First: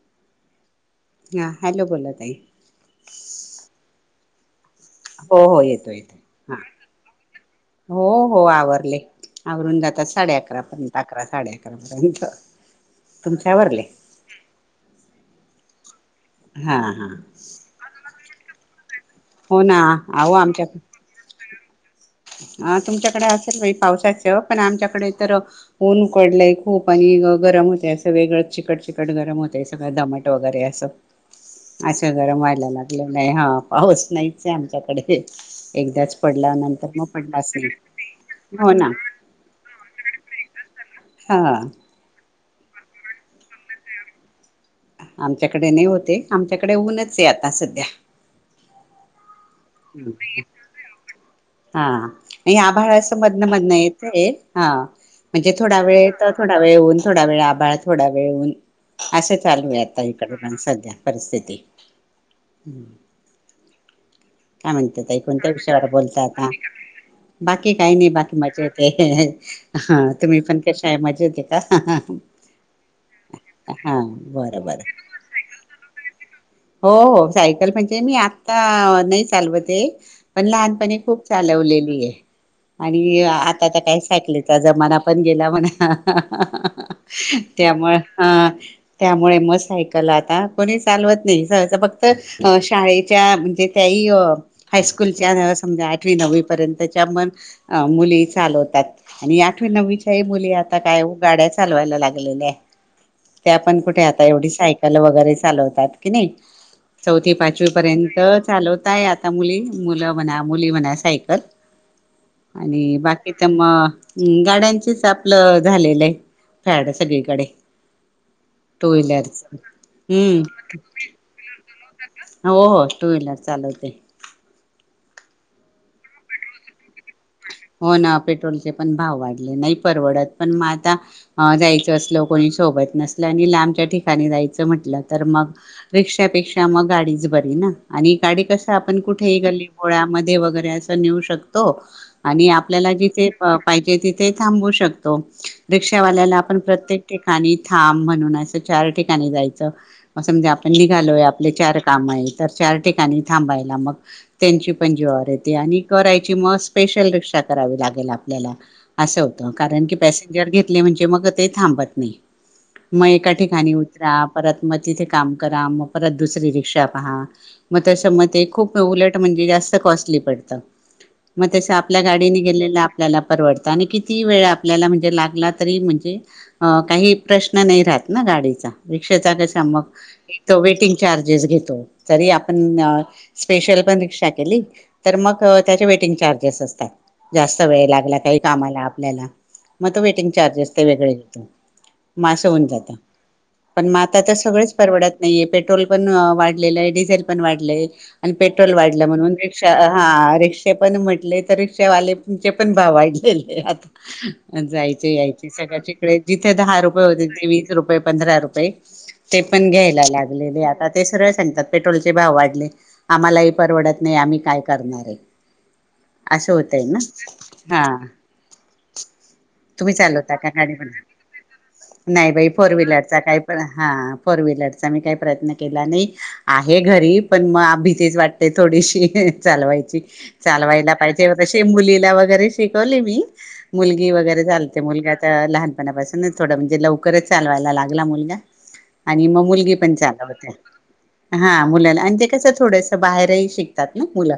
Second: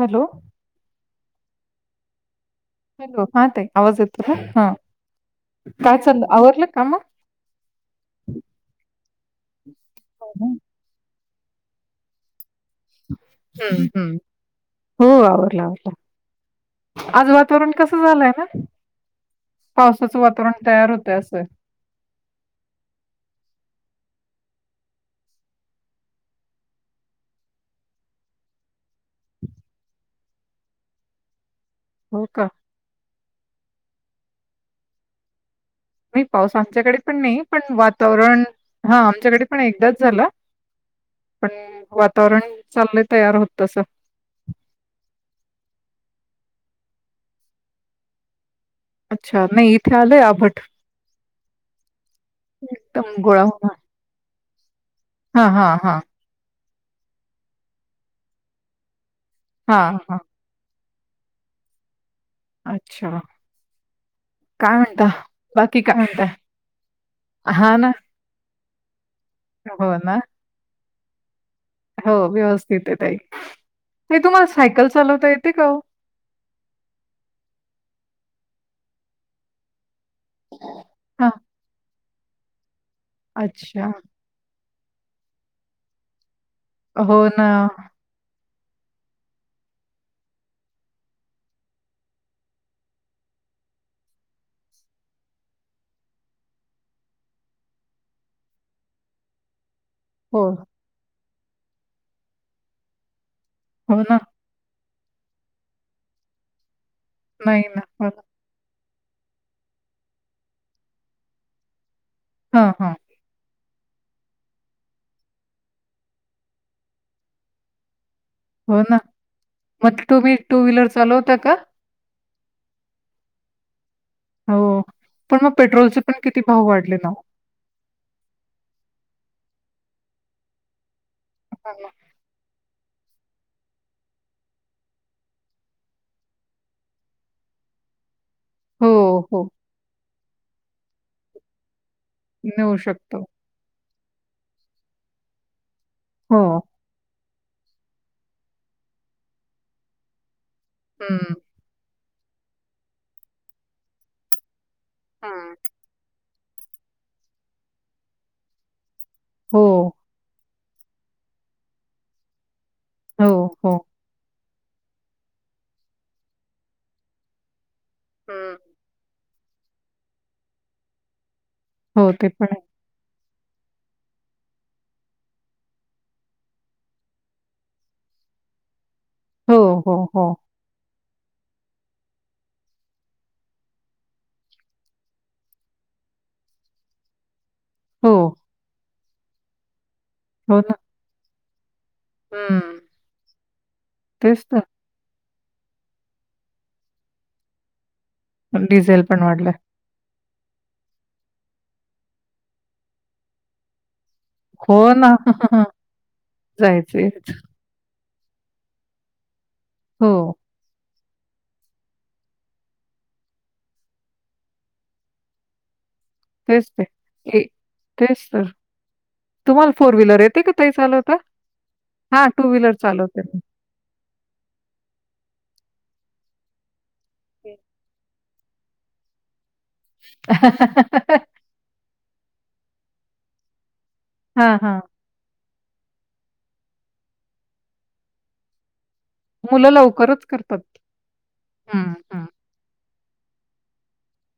Hello हा hello बोला तई हॅलो हा ताई आवाज येतो हा हो हो येतो काय चाललं येतोय हा आवरलं का मग हो हो आवरले आवरून जात. आता साडे अकरा पर्यंत अकरा, साडे अकरापर्यंत हम्म हम्म हो आवरलं आवरलं. हा हा आज वातावरण कसं झालंय ना हो ना पावसाचं वातावरण तयार होतं असं. हा तुमच्याकडे असेल पावसाचं पण आमच्याकडे तर ऊन उकडलंय खूप आणि गरम होत असं वेगळं चिकट चिकट गरम होतय सगळं दमट वगैरे असं अस हो गरम का व्हायला लागले नाही हा पाऊस नाहीच आमच्याकडे एकदाच नाही पाऊस पडल्यानंतर आमच्याकडे मग पडलाच नाही पण वातावरण हो ना हा आमच्याकडे पण एकदाच झाल. पण हा वातावरण चालले तयार होत तस आमच्याकडे नाही होतय, आमच्याकडे ऊनच आहे आता सध्या. इथ आलंय आफट हा आभाळ असं गोळा मधन मधनं होणार येतय हा हा म्हणजे हा थोडा हा वेळ येत थोडा वेळ ऊन थोडा वेळ आभाळ, थोडा वेळऊन, असं चालू हा आहे आता हा इकड पण सध्या परिस्थिती अच्छा. काय म्हणत ताई, कोणत्या बाकी विषयावर काय बोलत म्हणता आता? बाकी हा ना काही नाही बाकी मजेत. हह हो हा ना तुम्ही पण कशा आहे मजेत आहे हो का व्यवस्थित आहेे हा ताई, तुम्हाला बरं सायकल बरं चालवता येते का ओ [inaudible] हो हो सायकल म्हणजे मी आत्ता नाही चालवत ये. पण लहानपणी खूप हा चालवलेली आहे. आणि आता तर अच्छा काय सायकलेचा जमाना पण गेला म्हणा हो हहह ना त्यामुळे ह त्यामुळे मग सायकल आता कोणी चालवत नाही सहसा फक्त शाळेच्या म्हणजे त्याही हायस्कूलच्या समजा आठवी दहावी रपर्यंत च्या चालवतात आणि आठवी नववी हो मुली आता काय गाड्या चालवायला लागलेल्या आहेत. आपण हो कुठे ना आता एवढी साय वगैरे चालवतात की नाही चौथी नाही पाचवी ना हो पर्यंत ना. चालव होताय आता मुली मुलं म्हणा, मुली म्हणा सायकल. हां, हां. आणि बाकी तर मग हम् गाड्यांचीच आपलं झालेलं आहे फॅड सगळीकडे हो ना. टुव्हिलर च मग तुम्ही हम टू व्हीलर चालवता का? हो हो टू व्हीलर चालवते. हो पण मग पेट्रोलचे पण किती भाव वाढले ना - हो ना पेट्रोलचे पण भाव वाढले नाही परवडत पण मग आता ह हो ना. जायचं असल कोणी सोबत नसल्या आणि लांबच्या ठिकाणी जायचं म्हटलं तर मग, रिक्षापेक्षा मग गाडीच बरी ना आणि गाडी कस हो, आपण कुठेही हो. गली गोळ्यामध्ये वगैरे असं नेऊ शकतो. आणि नेऊ आपल्याला शकतो. जिथे पाहिजे तिथे थांबू शकतो. रिक्षावाल्याला हो. आपण प्रत्येक ठिकाणी थांब म्हणून असं चार ठिकाणी जायचं असं म्हणजे आपण निघालोय हं, आपले चार काम आहे तर चार ठिकाणी थांबायला मग त्यांची पण जीवावर येते हं. आणि करायची मस्त स्पेशल रिक्षा करावी लागेल आपल्याला असं होतं हो, कारण की पसेंजर घ म्हणजे मग ते थांबत नाही मग हो, ए ठिकाणी हो. उतरा परत मग तिथे काम करा, मग परत दुसरी रिक्षा पहा, मग तस म ते हं. खूप उलट म्हणजे जास्त कॉस्टली पडत. मग तस आपल्या हो, ते गाडीने पण आहे. गेलेला आपल्याला परवडत आणि कितीही वेळ आपल्याला म्हणजे लागला तरी म्हणजे काही प्रश्न नाही राहत ना गाडीचा रिक्षेचा हो, कसा हो, हो. मग वेटिंग चार्जेस घेतो. तरी आपण स्पेशल पण रिक्षा केली तर मग त्या वेटींग चार्जेस असतात. जास्त वेळ हो, लागला काही कामाला आपल्याला मग वेटिंग हो ना. चार्जेस ते वेगळे घेतो. मास होऊन हं. जात. पण म आत तर सगळेच परवडत नाहीये. पेट्रोल पण वाढलेलं आहे, डिझेल पण वाढलंय. आणि पेट्रोल डिझेल वाढलं पण म्हणून वाढलंय. रिक्षा हा रिक्षे पण म्हटले तर रिक्षावालेंचे पण भाव वाढलेले आहे आता हो जायचे, ना. यायचे, सगळ्याचे जिकडे जिथे दहा जायचं रुपये होते यायचं. ते वीस रुपये पंधरा रुपये ते पण घ्यायला हो, लागलेले. आता ते सरळ सांगतात. पेट्रोलचे भाव वाढले. आम्हालाही परवडत नाही. आम्ही काय करणार आहे? असं तेच होतय ते. ना? ए हा. तेच तर. तुम्हाला तुम्ही फोर व्हीलर चालवता येते का ताई गाडी? चालवता? [unintelligible] हां, नाही टू बाई! फोर व्हीलर व्हीलरचा चालवते काही मी. प्र हा फोर व्हीलरचा मी काही प्रयत्न केला नाही. आहे घरी पण म भीतीच वाटते थोडीशी चालवायची. चालवायला पाहिजेलं, तशी मुलीला वगैरे शिकवलेय मी मुलगी वगैरे हां, हां. चालते. मुलगा आत्ता लहान पणापासून थोडा म्हणजे लवकरचं चालवायला लागला मुलगा आणि मग मुलं मुलगी पण लवकरच चालवते. करतात. हा. हं, मुलाला आणि हं. ते कसं थोडस बाहेरहि शिकतात ना मुलं.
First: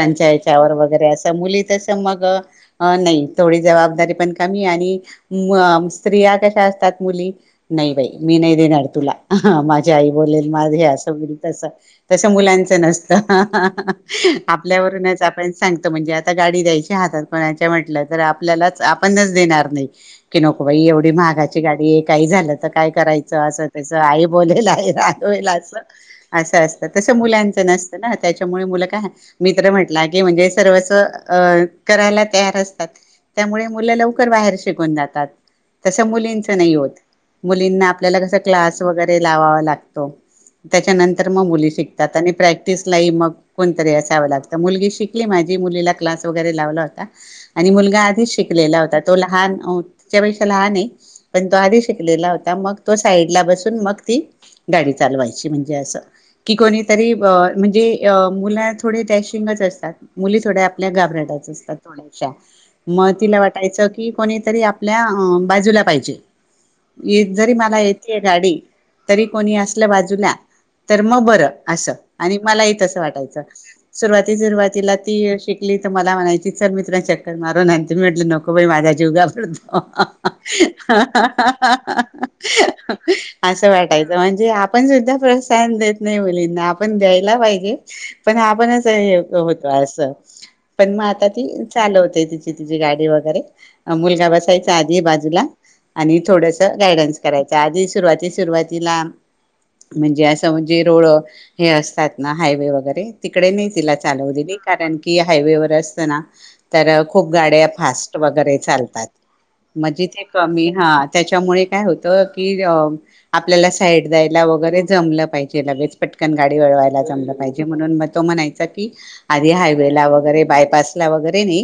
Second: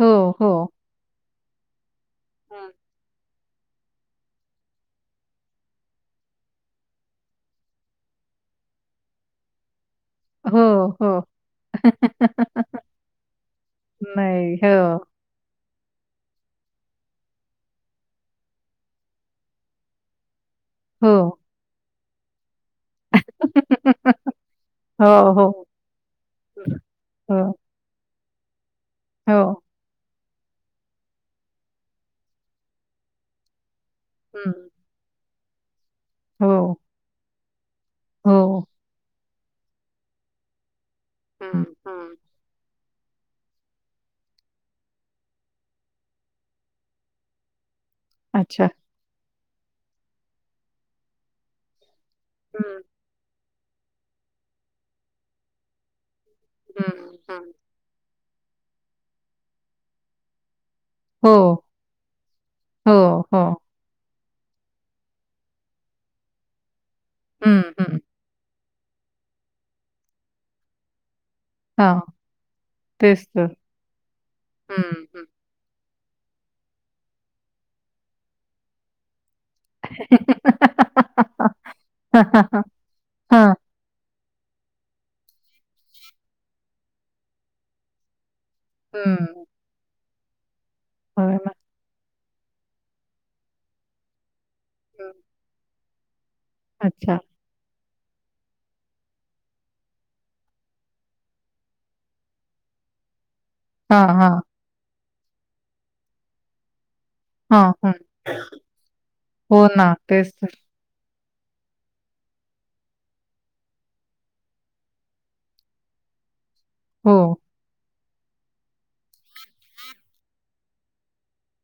हो, हो. ह्याच्यावर वगैरे अस. मुली तसं तर मग हं. अ नाही थोडी जबाबदारी पण कमी आणि म स्त्रिया कशा असतात, मुली नाही बाई मी नाही देणार तुला. माझ्या झी आई बोलेल. हो, माझे हे हो. असं बोलेल, तस तस मुलांच नसत. नाही. हो, आपल्यावरूनच आपण सांगत. म्हणजे आता गाडी द्यायची हातात कोणाच्या म्हंटल तर आपल्यालाच आपणच देणार नाही. कि नको बाई एवढी हो. महागाची गाडी आहे. काही झालं तर? काय करायचं? असं, तसं आई बोलेल, आई हो, रागवेल हो, असं. असं असतं. तस हो, मुलांचं नसतं ना त्याच्यामुळे मुलं काय हो. मित्र म्हंटला नाही म्हणजे सर्वस्व अ करायला तयार असतात. त्यामुळे मुले लवकर बाहेर हं. शिकून जातात. तसं मुलींच हो, नाही होत, मुलींना आपल्याला कसं हो. क्लास वगैरे लावावा लागतो. त्याच्यानंतर मग हं, मुली हं. शिकतात आणि प्रॅक्टिसलाही मग कोणीतरी अस लावला होता. मुलगी शिकली माझी मुलीला क्लास वगैरे लावला होता. आणि मुल तो आधीच अच्छा. शिकलेला होता. तो लहान, तिच्यापेक्षा लहान आहे. पण तो आधीच शिक शिकलेला होता. मग हं, तो साईडला बसून मग ती गाडी चालवायची, म्हणजे अस कि कोणीतरी हं, ब हं. म्हणजे अ मुलं थोडी डॅशिंगच असतात. मुली थोड्या आपल्या हो, घाबरटच असतात. थोड्याशा हो, मग तिला हो. वाटायचं की कोणीतरी आपल्या अं बाजूला पाहिजे. येत जरी हं, मला हं. येतेय गाडी तरी कोणी असलं बाजूला, तर मग बरं असं हां, आणि मलाही तसं तेच वाटायचं. तर. सुरुवाती सुरुवातीला हं, ती हं. शिकली तर मला म्हणायची चल मी तुला चक्कर मारून आणते, मी म्हंटल नको बाई माझा जीव घाब ह ह ह हं हं हं हं हं हां. असं वाटायचं म्हण जे आपण सुद्धा बस तान देत नाही मुलींना. आपण द्यायला पाहिजे पण आपणचं हे हं. होतो असं पण मग आता होय ना. ती चालवते तिची तिची गाडी वगैरे. मुलगा बसायचा आधी हं. बाजूला आणि थोडसं अच्छा. गायडन्स करायचा. आधी सुरुवाती सुरुवातीला म्हणजे असं म्हणजे रोड हे असतात ना. हायवे वगैरे तिकडे नाही तिला हां, चालवू हां. दिली कारण की, हायवे वर असतं ना तर खू खूप गाड्या हां, हां. फास्ट वगैरे चालतात हो मग ना, जिथे तेच तर. कमी हां त्याच्यामुळे काय होत की अ आपल्याला साईड द्यायला वगैरे जमलं पाहिजे लगेच पटकन. गाडी वळवायला हो. जमलं पाहिजे म्हणून म तो म्हणायचा की आधी हायवेला वगैरे बायपासला वगैरे ने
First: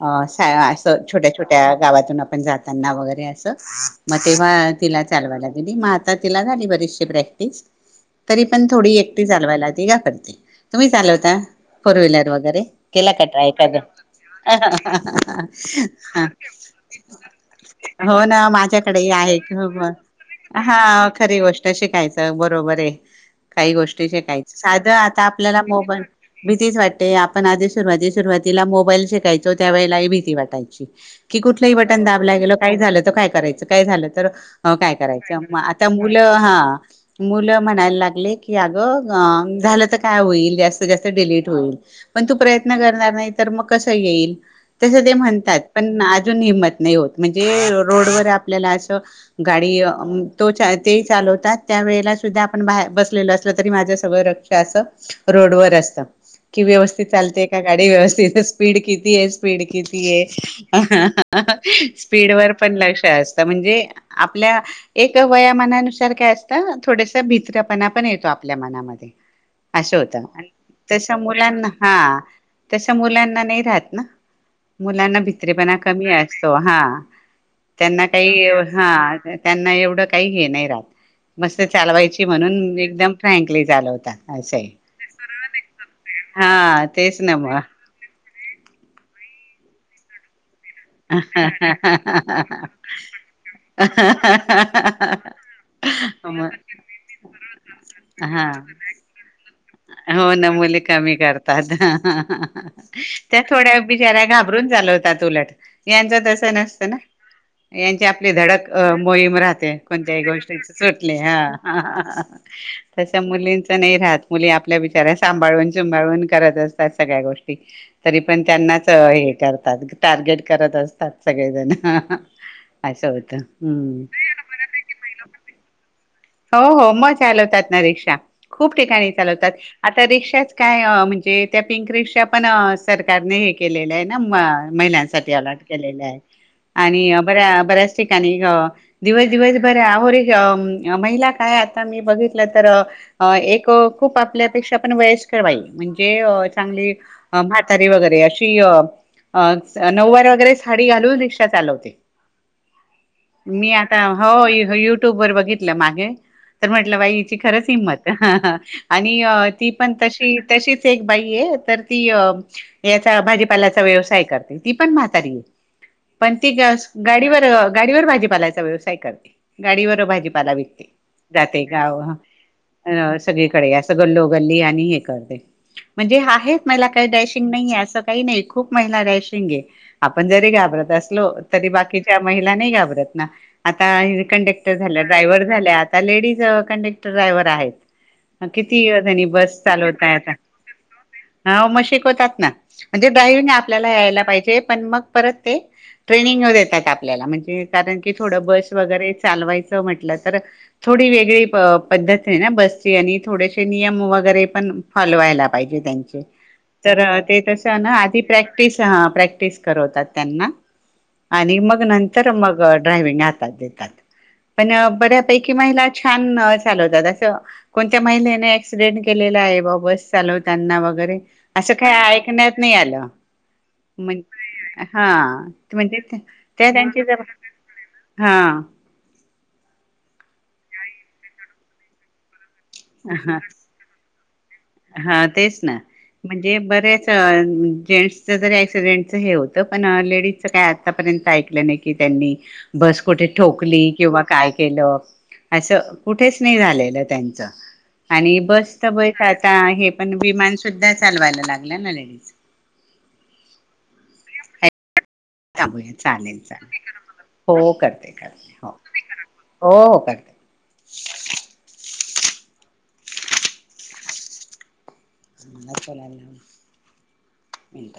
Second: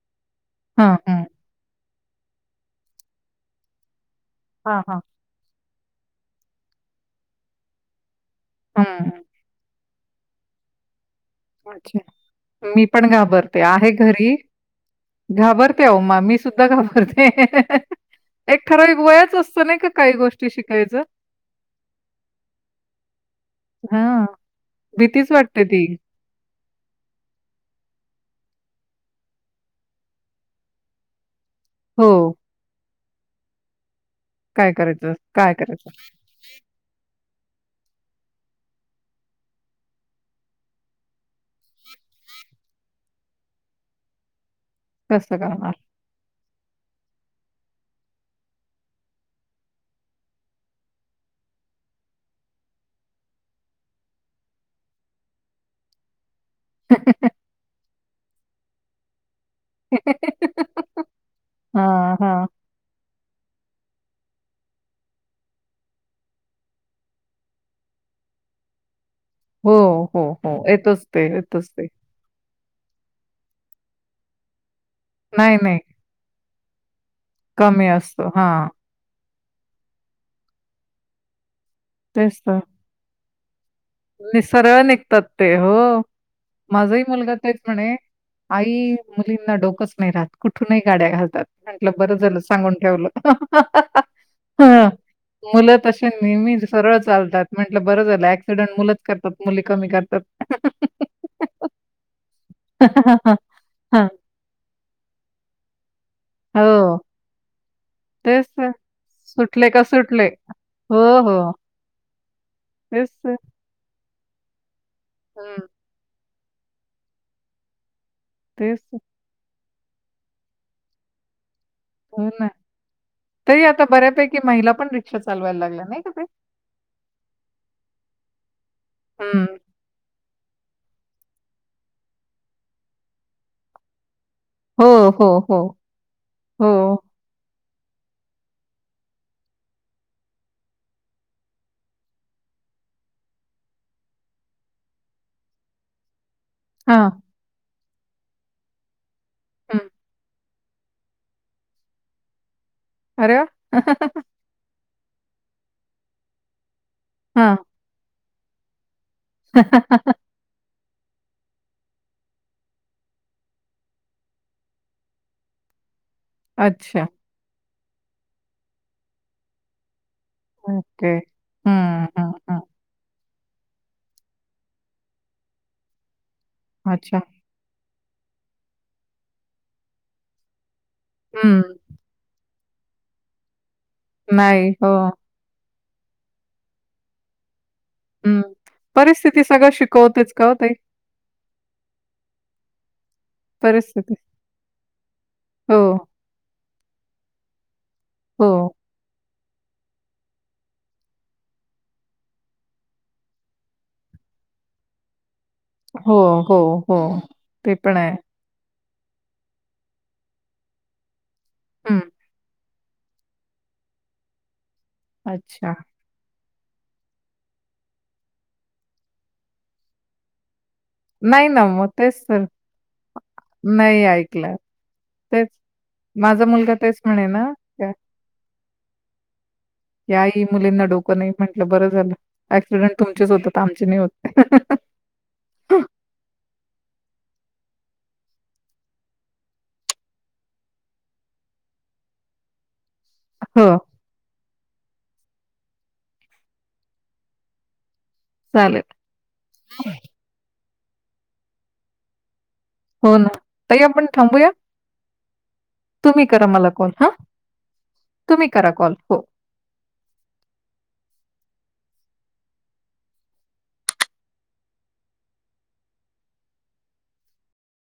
अ हा हां, असं हां. छोट्या छोट्या गावातून आपण जाताना वगैरे असं म तेव्हा हां, हां. तिला चालवायला दिली म आता तिला झाली बरीचशी प्रॅक्टिस. तरी पण थोडी हं. एकटी चालवायला ती घाबरते. तुम्ही चालव ता फोर अच्छा. व्हिलर वगैरे मी पण केला का ट्राय घाबरते. कधीं? आहे घरी, घाबरते अहो मा मी सुद्धा घाबरते. हो ना एक ठराविक माझ्याकडे ही वयच आहे असतं नाही का ह काही गोष्टी शिकायचं? हां खरी गोष्ट शिकायचं बरोबर आहे काही गोष्टी हां, शिकायचं साध आता भीतीच आपल्याला वाटते ती. मोबाईल भीतीच वाटते आपण आधी सुरुवाती सुरुवातीला मोबाईल शिकायचो त्या वेळेलाही भीती वाटायची. की कुठलंही बटन हो, दाबला गेल काय झालं तर काय करायचं काय झालं तर काय अ करायचं अ आता मुलं हां मुलं म्हणायला लागले की अ अगं झालं तर काय होईल जास्त जास्त डिलीट होईल पण तू प्रयत्न करणार नाही, तर मगं कसं येईल? तसं ते कसं म्हणतात करणार? पण आ हिम्मत नाही होतं म्हणजे रोडवर आपल्याला अंस गाडी अ तो चा तेई चा ठेवतात त्या वेळेला सुद्धा आपण बा बाहेर बसलेलं असलं तरी माझं सगळं रक्ष असं रोड वर असतं कि व्यवस्थित चालते का गाडी व्यवस्थित स्पीड किती आहे? स्पीड किती आहे हां, स्पीड हां. वर, पण लक्ष असत. म्हणजे आपल्या एक वयामानानुसार काय असत थोडसा भीत्रापणा पण येतो आप ल्या मनामध्ये हो, अस होत हो, हो. येतोच तस ते, मुलांना येतोच ते. हां तस मुलांना नाही राहत ना, मुलांना नाही, भित्रेपणा नाही. कमी असतो हां कमी त्यांना असतो. काही हां, हा. त्यांना एवढं काही हे नाही राहत मस्त चालवायची तेच तर. म्हणून एकदम फ्रँकली चालव नि सरळ निघतात ते, हो हा माझाही मुलगा ना तेच मग म्हणे आई मुलींना डोकच नाही राहत. कुठूनही गाड्या घालतात म्हटलं बर झालं सांगून ठेवलं. मुलं तशे म नेहमी सरळ चालतात म्हंटलं बरं झालं हा ऍक्सिडेंट मुलंच करतात मुली कमी करतात. हो ना मुली कमी करतात, त्या थोड्या हां, बिचाऱ्या घाबरून चालव तात उलट यांच तसं नसतं ना. हो. यांची आपली तेच धडक तर. अ मोहीम सुटले राहते का कोणत्याही सुटले. गोष्टीचं हो, सुटले हो. हां तेच तसं तर. मुलींच नाही राहत. मुली आपल्या बिच्याऱ्या हं, सांभाळून सुंभाळून करत असतात सगळ्या गोष्टी. तरी पण तेच त्यांनाच तर. हे करतात टार्गेट करत असतात सगळेजण. हो ना असं होतं तरी आता हम्म बऱ्यापैकी महिला, पण रिक्षा चालवायला लागल्या नाही का ताई. हो हो मग चालवतात ना रिक्षा खूप ठिकाणी हं. चालवतात. आता रिक्षाच काय म्हणजे त्या पिंक रिक्षा पण सरकारने हे केलेल्या न हो, हो, महिलांसाठी अलॉट हो. केलेले आहे हो. आणि बऱ्या बऱ्याच ठिकणी गा दिवस दिवस बरर आहो रि महिला काय आता मी बघितलं तर, अ एक खूप आपल्यापेक्षा पण वयस्कर बाई म्हंजे चांगली हां. म्हातारी वगैरे अशी हं. सा नवारी वगैरे साडी घालून रिक्षा चालवते अरे मी वाह! आता हो यु युट्यूब वर बघित ल मागे तर म्हटलं बाई हिची खरंच हिंमत आणि ती पण हां. तशी तशीच एक बाई य तर ती याचा भाजीपाल्याचा व्यवसाय करते, ती पण म्हातारी आहे. पण ती गा स्कू अच्छा. गाडीवर गाडीवर भाजीपालायचा व्यवसाय करते गाडीवर भाजी पाला विकते ओके. जाते गाव हं, हं, हं. सगळीकडे असं गल्लो गल्ली आणि हे करते म्हंजे आहे महिला काही अच्छा. डॅशिंग नाही असं का नाही खूप महिला रॅशिंग आहे, आपण जरी घाबरत असलो तरी हं. बाकीच्या मही ला नाही घाबरत ना, आता नाही. कंडक्टर हो. झालं झाल्या आता लेडीज कंडक्टर, ड्रायव्हर आहेत. हं. किती जणी परिस्थिती बस सगळं चालवताय शिकवतेच आता? का हो ताई? हा म शिकवतात ना म्हणजे बाहीरन आपल्याला परिस्थिती. यायला पाहिजे पण मग परत ते हो, ट्रेनिंगऊ देतात आपल्याला म्हणजे कारण की थोडं हो, बस वगैरे चालवायचं म्हटल तर थोडी वेगळी पद्त बस आणि थोडेसे नियम वगैरे पण फॉलो व्हायला पाहिजे हो, त्याचे हो, हो. तर ते तास न पण आहे. आदी प्रॅक्टीस हा. प्रॅक्टिस करवतात त्यांना, आणि मग हं. नंतर मग अ ड्रायव्हिंग हातात घेतात. पण बऱ्यापैकी अच्छा. महिला छान अ चालवतात असं. कोणत्या महिलेने ॲक्सिडन्ट केलेला आहे बुवा बस चालवताना ना वगैरे, नाही ना असं मग काही तेच तर. ऐकण्यात नाही आलं. नाही ऐकलं. म्हणजे हा, तेच. म्हणजे माझा त्या मुलगा तेच त्यांची जबाब म्हणे हां. याही मुलींना डोकं नाही, म्हटलं बरं झालं. ऍक्सिडेंट तुमचेच हा होतात. आमचे नाही होत. हा, तेच ना. म्हणजे बरेच अं जेंट्सच तरी ॲक्सिडेंटचं हे होतं. पण लेडीजच काय आतापर्यंत ऐकलं नाही, की त्यांनी बस कुठे हो, ठोकली, किंवा काय केलं. असं कुठेच नाही झालेलं त्याचं. आणि बस चालेल. त बय हा हे पण विमान सुद्धा चालवायला लागल्या ना लेडीज. हो ना. ताई आपण थांबूया? थांबूया. तुम्ही चालेल, करा मला कॉल चालेल. हां. हो, तुम्ही करते-करते हो. करा कॉल. हो हो, करते. [inaudible] [unintelligible]